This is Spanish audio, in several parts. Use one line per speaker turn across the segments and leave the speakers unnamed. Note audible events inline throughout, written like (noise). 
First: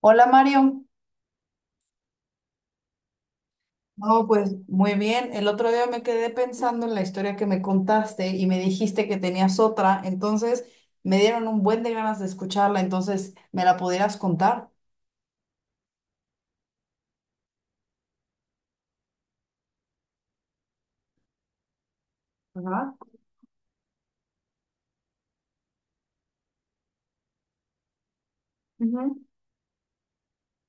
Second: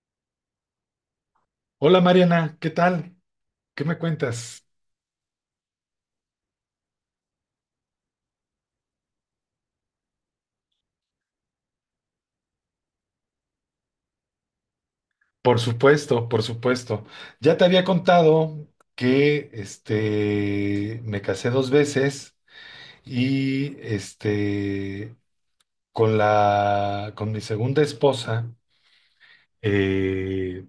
Hola Mario,
Hola Mariana, ¿qué tal? ¿Qué me
no, pues
cuentas?
muy bien. El otro día me quedé pensando en la historia que me contaste y me dijiste que tenías otra, entonces me dieron un buen de ganas de escucharla, entonces ¿me la pudieras contar?
Por supuesto, por supuesto. Ya te había contado que me casé dos veces
Ajá,
y con mi segunda esposa,
ujú,
eh,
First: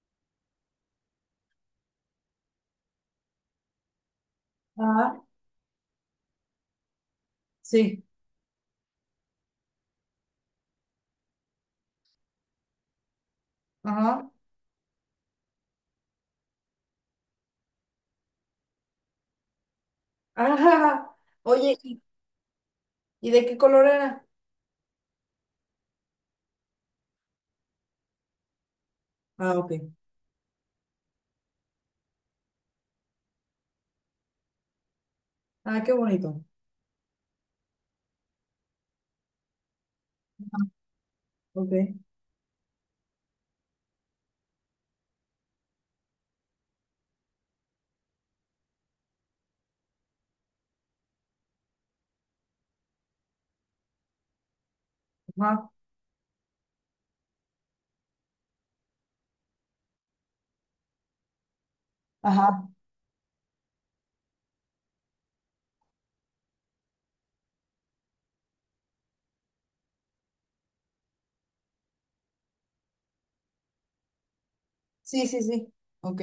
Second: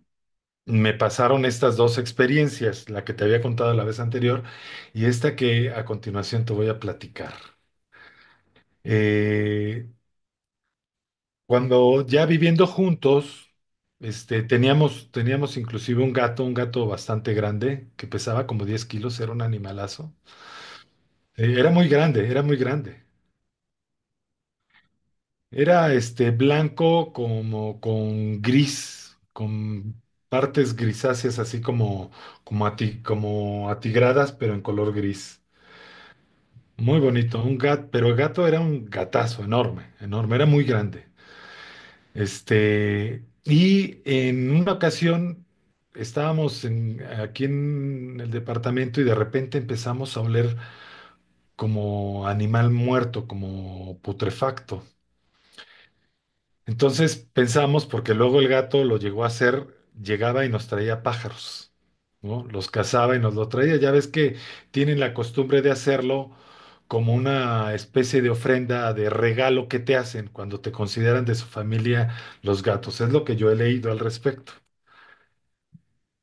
me pasaron estas dos experiencias, la que te había contado la vez anterior y
ajá,
esta que a continuación te voy a platicar.
sí,
Eh, Cuando ya viviendo juntos,
ajá,
teníamos inclusive un gato bastante grande, que pesaba como 10 kilos, era un animalazo.
(laughs) ajá.
Era
Oye,
muy
¿y
grande, era muy grande.
de qué color era?
Era blanco como con gris,
Ah, ok.
con partes grisáceas así como atigradas, pero en color gris.
Ah, qué bonito.
Muy bonito, un gato, pero el gato era un gatazo enorme, enorme, era muy grande.
Ok.
Y en una ocasión estábamos aquí en el departamento y de repente empezamos a oler como animal muerto, como putrefacto.
Ajá.
Entonces pensamos, porque luego el gato lo llegó a hacer, llegaba y nos traía pájaros, ¿no?
Ajá.
Los cazaba y nos lo traía. Ya ves que tienen la costumbre de hacerlo como una especie de ofrenda, de regalo que te hacen cuando te consideran de su familia los gatos. Es lo que yo he leído al respecto.
Sí, sí, sí. Ok.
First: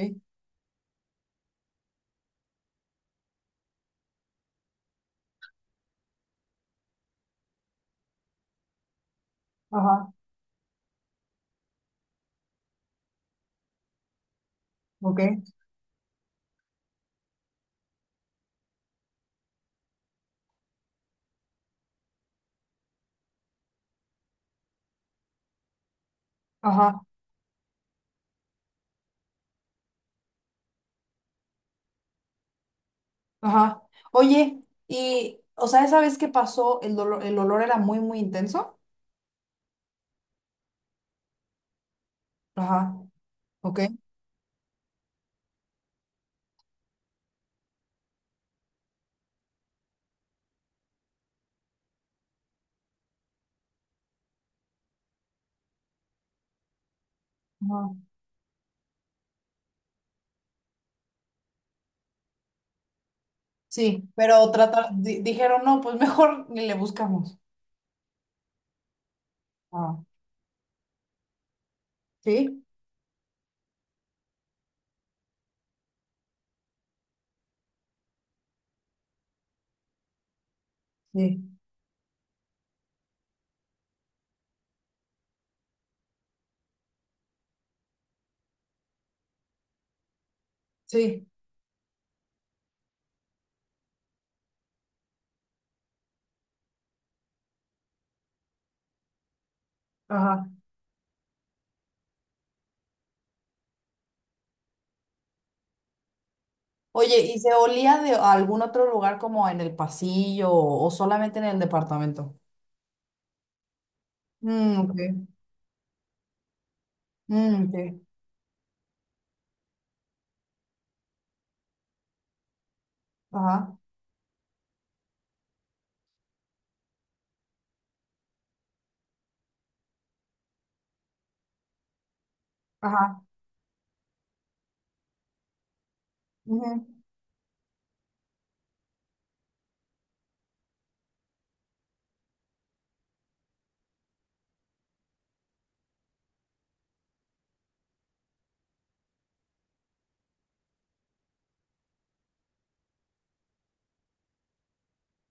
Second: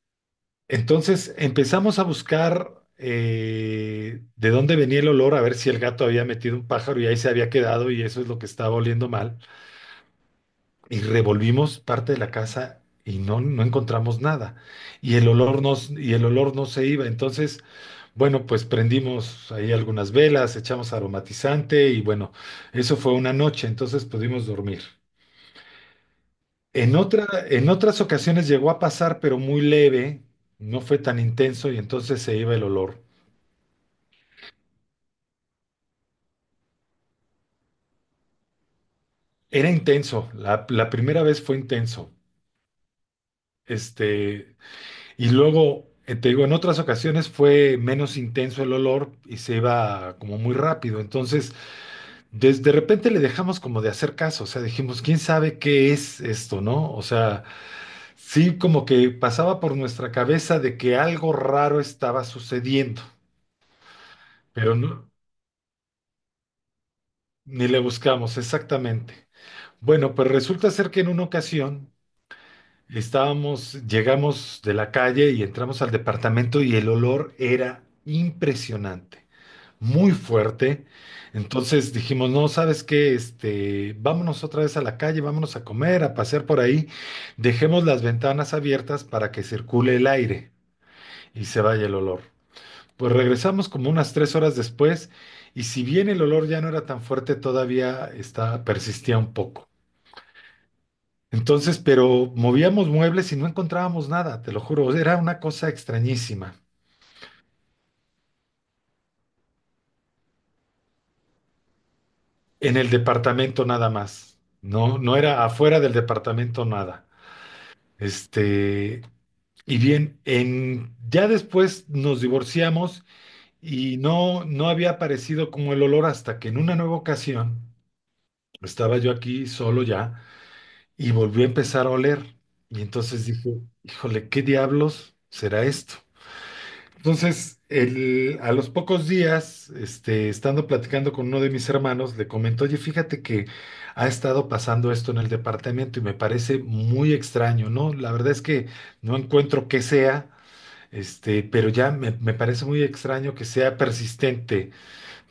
Entonces empezamos a buscar, de dónde venía el olor, a ver si el gato había metido un pájaro y ahí se había quedado y eso es lo que estaba oliendo mal.
Ajá.
Y revolvimos parte de la casa y no encontramos nada. Y
Ok.
el olor no, y el olor no se iba. Entonces, bueno, pues prendimos ahí algunas velas, echamos aromatizante y bueno, eso fue una noche, entonces pudimos dormir.
Ajá.
En otras ocasiones llegó a pasar, pero muy leve, no fue tan intenso y entonces se iba el olor.
Ajá. Oye, y, o sea, esa vez que pasó, el dolor, el olor era muy, muy intenso.
Era intenso, la primera vez fue intenso.
Ajá. Ok.
Este, Y luego, te digo, en otras ocasiones fue menos intenso el olor y se iba como muy rápido. Entonces, desde de repente le dejamos como de hacer caso. O sea, dijimos, ¿quién sabe qué es esto, no? O sea,
Ajá.
sí como que pasaba por nuestra cabeza de que algo raro estaba sucediendo,
Sí, pero
pero
trata,
no,
dijeron, no, pues mejor ni le buscamos.
ni le buscamos exactamente.
Ah.
Bueno, pues resulta ser que en una ocasión
Sí,
estábamos, llegamos de la calle y entramos al departamento y el olor era impresionante, muy fuerte.
sí,
Entonces dijimos, no, ¿sabes qué? Vámonos otra vez a la calle, vámonos a comer, a pasear por ahí, dejemos las ventanas abiertas para que circule el aire
sí.
y se vaya el olor. Pues regresamos como unas 3 horas después y si bien el olor ya no era tan fuerte, todavía está, persistía un poco.
Ajá.
Entonces, pero movíamos muebles y no encontrábamos nada, te lo juro, era una cosa extrañísima.
Oye, ¿y se olía de algún otro lugar como en el pasillo o solamente en el departamento?
En el departamento nada más.
Mm, ok.
No, no era afuera del departamento nada.
Mm, ok.
Este, y bien, ya después nos divorciamos
Ajá.
y no, no había aparecido como el olor hasta que en una nueva ocasión estaba yo aquí solo ya y volvió a empezar a oler. Y
Ajá.
entonces dije, híjole, ¿qué diablos será esto?
Ujú.
Entonces, a los pocos días, estando platicando con uno de mis hermanos, le comentó, oye, fíjate que ha estado pasando esto en el departamento y me parece muy extraño, ¿no? La verdad es que no encuentro qué sea, pero ya me parece muy extraño que sea persistente,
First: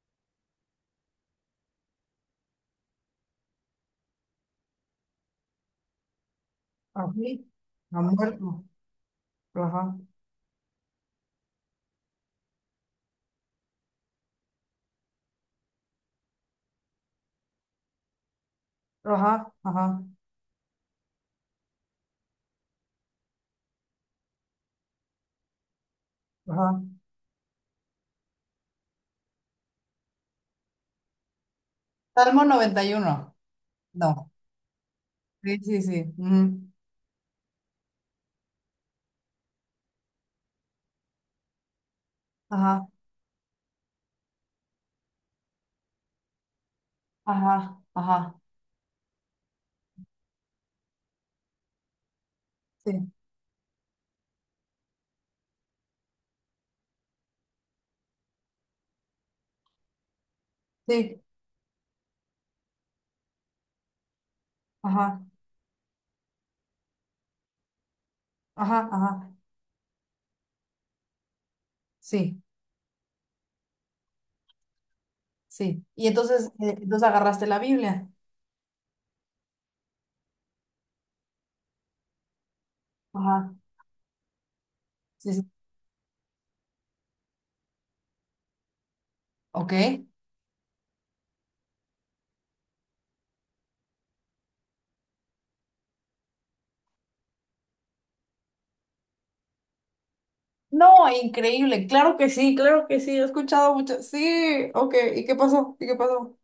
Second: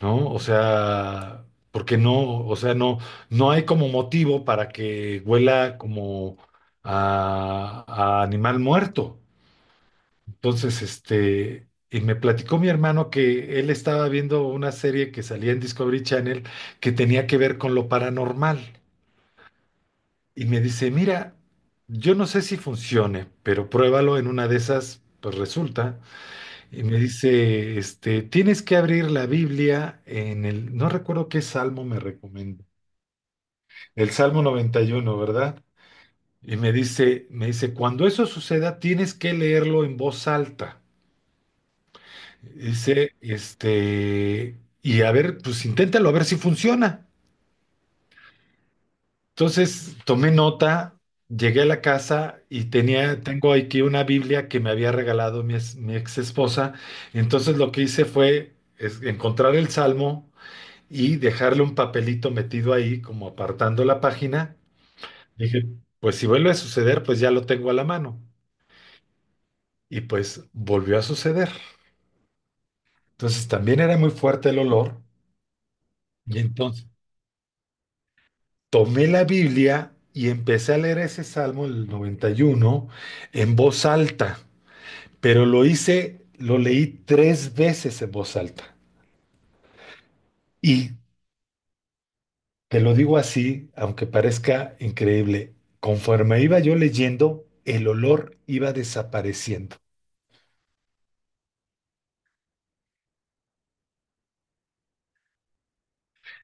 ¿no? O sea, porque no, o sea, no, no hay como motivo para que huela como
Así.
a
Ha
a animal
muerto.
muerto.
Ajá.
Entonces, y me platicó mi hermano que él estaba viendo una serie que salía en Discovery Channel que tenía que ver con lo paranormal.
Ajá. Ajá.
Y me dice, mira, yo no sé si funcione, pero pruébalo en una de esas, pues resulta.
Ajá.
Y me dice, tienes que abrir la Biblia en el, no recuerdo qué salmo me
Salmo
recomienda,
91.
el
No.
Salmo 91,
Sí,
¿verdad?
sí, sí.
Y
Ujú.
me dice, cuando eso suceda, tienes que leerlo en voz alta.
Ajá,
Y a ver, pues inténtalo, a ver si funciona.
ajá, ajá.
Entonces tomé nota, llegué a la casa y
Sí,
tenía, tengo aquí una Biblia que me había regalado mi ex esposa. Entonces lo que hice fue es encontrar el salmo y
sí,
dejarle un papelito metido ahí, como apartando la página.
ajá,
Dije, pues si vuelve a suceder, pues ya lo tengo a la mano.
ajá, ajá.
Y pues volvió a suceder.
Sí,
Entonces también era muy fuerte el olor.
sí. Y
Y
entonces,
entonces
entonces agarraste la Biblia.
tomé la Biblia y empecé a leer ese Salmo, el 91
Ajá.
en voz alta,
Sí, sí.
pero lo hice, lo leí tres veces en voz alta.
Ok.
Y te lo digo así, aunque parezca increíble, conforme iba yo leyendo, el olor iba desapareciendo.
No, increíble. Claro que sí, claro que sí. He escuchado mucho. Sí, ok. ¿Y qué pasó? ¿Y qué pasó?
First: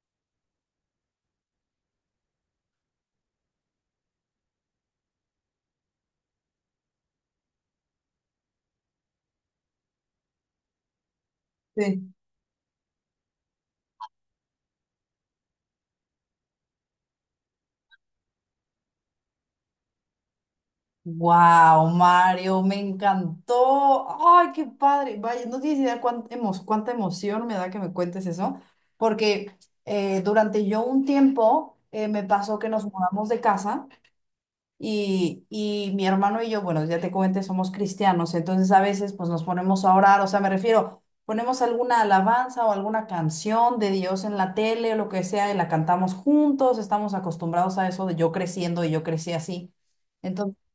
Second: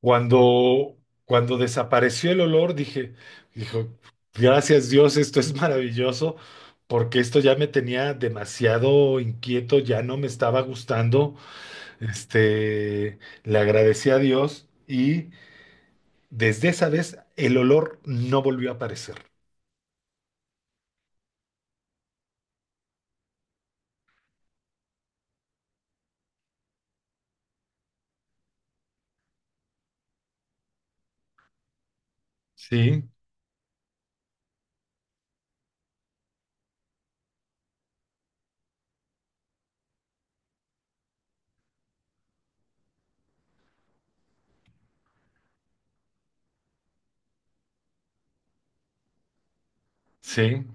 Cuando, cuando desapareció el olor, dije, dijo, gracias Dios, esto es maravilloso, porque esto ya me tenía demasiado inquieto, ya no me estaba gustando.
Sí.
Este, Le agradecí a Dios y desde esa vez el olor no volvió a aparecer.
Wow, Mario, me encantó. Ay, qué padre. Vaya, no tienes idea cuán cuánta emoción me da que me cuentes eso, porque durante yo un tiempo me pasó que nos
Sí,
mudamos de casa y mi hermano y yo, bueno, ya te comenté, somos cristianos, entonces a veces pues nos ponemos a orar, o sea, me refiero, ponemos alguna alabanza o alguna canción de Dios en la tele o lo que sea y la cantamos juntos, estamos acostumbrados a eso de yo creciendo y yo crecí así.
sí,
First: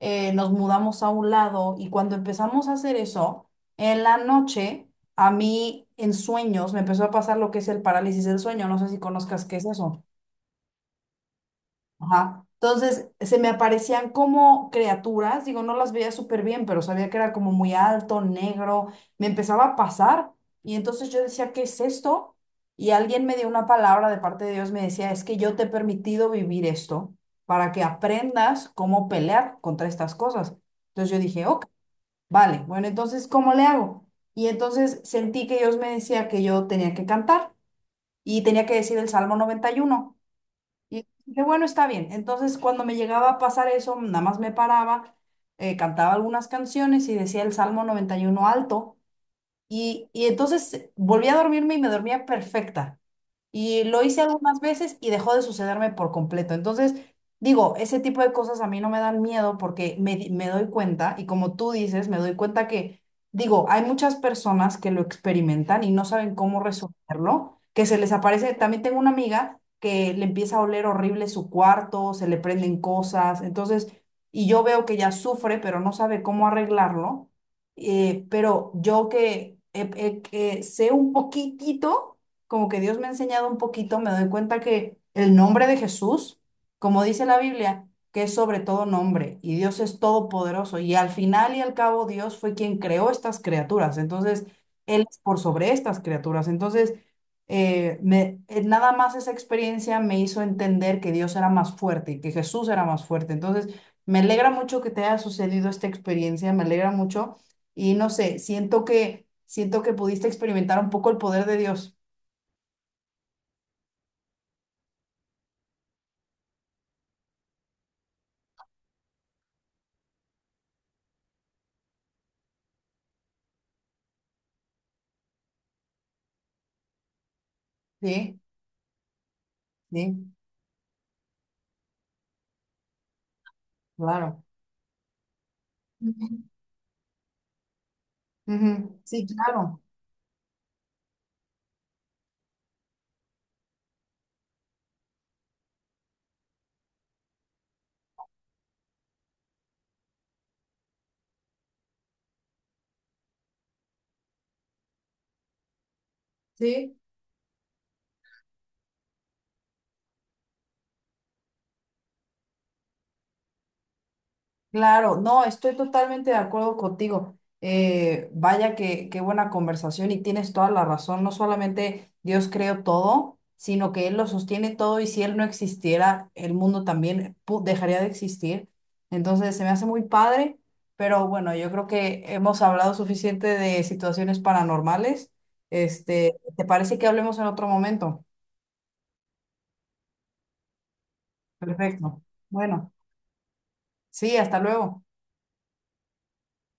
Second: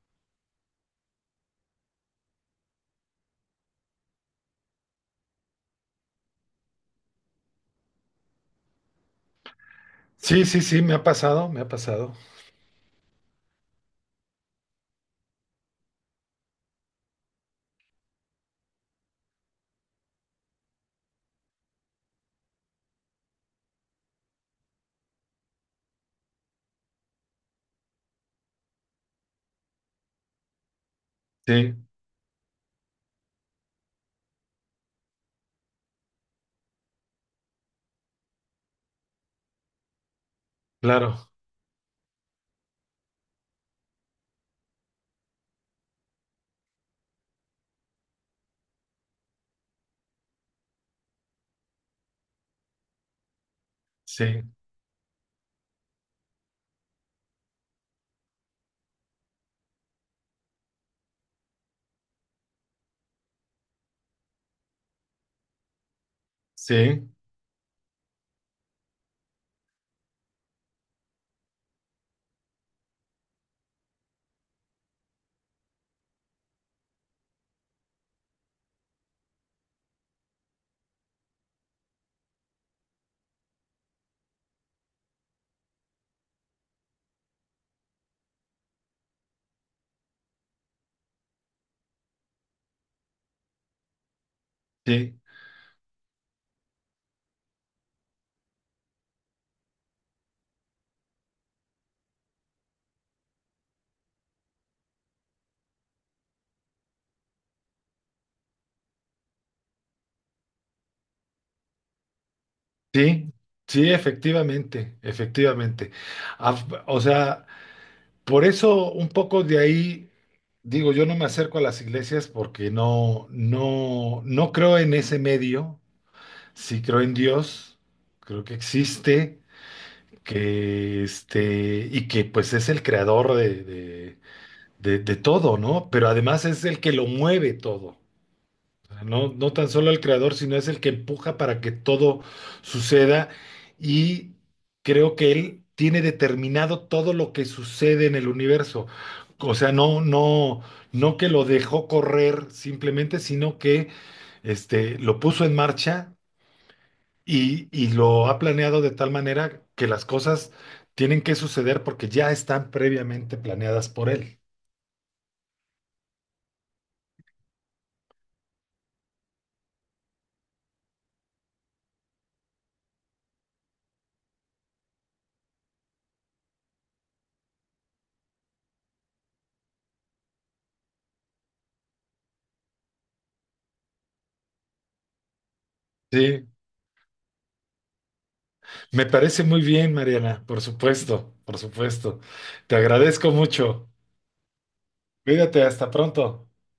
Nos mudamos a un lado y cuando empezamos a hacer eso, en la noche, a mí en sueños me empezó a pasar lo que es el parálisis del sueño, no sé si conozcas qué es eso.
sí, sí, sí, me ha pasado, me ha pasado.
Ajá. Entonces, se me aparecían como criaturas, digo, no las veía súper bien, pero sabía que era como muy alto, negro, me empezaba a pasar y entonces yo decía, ¿qué es esto? Y alguien me dio una palabra de parte de Dios, me decía, es que yo te he permitido vivir esto para que aprendas cómo pelear contra estas cosas. Entonces yo dije, ok,
Sí,
vale, bueno, entonces, ¿cómo le hago? Y entonces sentí que Dios me decía que yo tenía que cantar y tenía que decir el Salmo 91, y
claro,
dije, bueno, está bien. Entonces, cuando me llegaba a pasar eso, nada más me paraba, cantaba algunas canciones y decía el Salmo 91 alto. Y entonces volví a dormirme y me dormía perfecta. Y lo hice
sí,
algunas veces y dejó de sucederme por completo. Entonces, digo, ese tipo de cosas a mí no me dan miedo porque me doy cuenta, y como tú dices, me doy cuenta que, digo, hay muchas personas que lo experimentan y no saben cómo
sí,
resolverlo, que se les aparece, también tengo una amiga que le empieza a oler horrible su cuarto, se le prenden cosas, entonces, y yo veo que ella sufre, pero no sabe cómo arreglarlo, pero yo que sé un poquitito, como que Dios me ha enseñado un poquito, me doy cuenta que el nombre de Jesús, como dice la Biblia, que es sobre todo nombre y Dios es todopoderoso y al final y al cabo Dios fue quien creó estas criaturas, entonces Él es
sí,
por sobre estas criaturas, entonces nada más esa experiencia me hizo entender que Dios era más fuerte y que Jesús era más fuerte, entonces me alegra mucho que te haya sucedido esta experiencia, me alegra mucho y no sé, siento que pudiste experimentar un poco el poder de Dios.
sí, sí, efectivamente, efectivamente. O sea, por eso un poco de ahí digo, yo no me acerco a las iglesias porque no creo en ese medio, sí creo en Dios,
Sí,
creo que existe,
sí,
que y que pues es el creador
claro.
de todo, ¿no? Pero
Ujú.
además es el que lo mueve todo. O
Ujú,
sea,
sí,
no, no tan
claro,
solo el creador, sino es el que empuja para que todo suceda. Y creo que él tiene determinado todo lo que sucede en el universo. O sea, no, no que lo dejó correr simplemente, sino que lo puso en marcha
sí,
y lo ha planeado de tal manera que las cosas tienen que suceder porque ya están previamente planeadas por él.
claro. No, estoy totalmente de acuerdo contigo. Vaya que, qué buena conversación y tienes toda la razón. No solamente Dios creó todo, sino que Él lo sostiene todo y si Él no existiera, el mundo también dejaría de existir. Entonces, se me hace muy padre, pero bueno, yo creo que hemos hablado suficiente de situaciones paranormales. Este,
Sí,
¿te parece que hablemos en otro momento?
me parece muy bien, Mariana, por supuesto, por supuesto.
Perfecto.
Te
Bueno.
agradezco mucho.
Sí, hasta luego.
Cuídate, hasta pronto.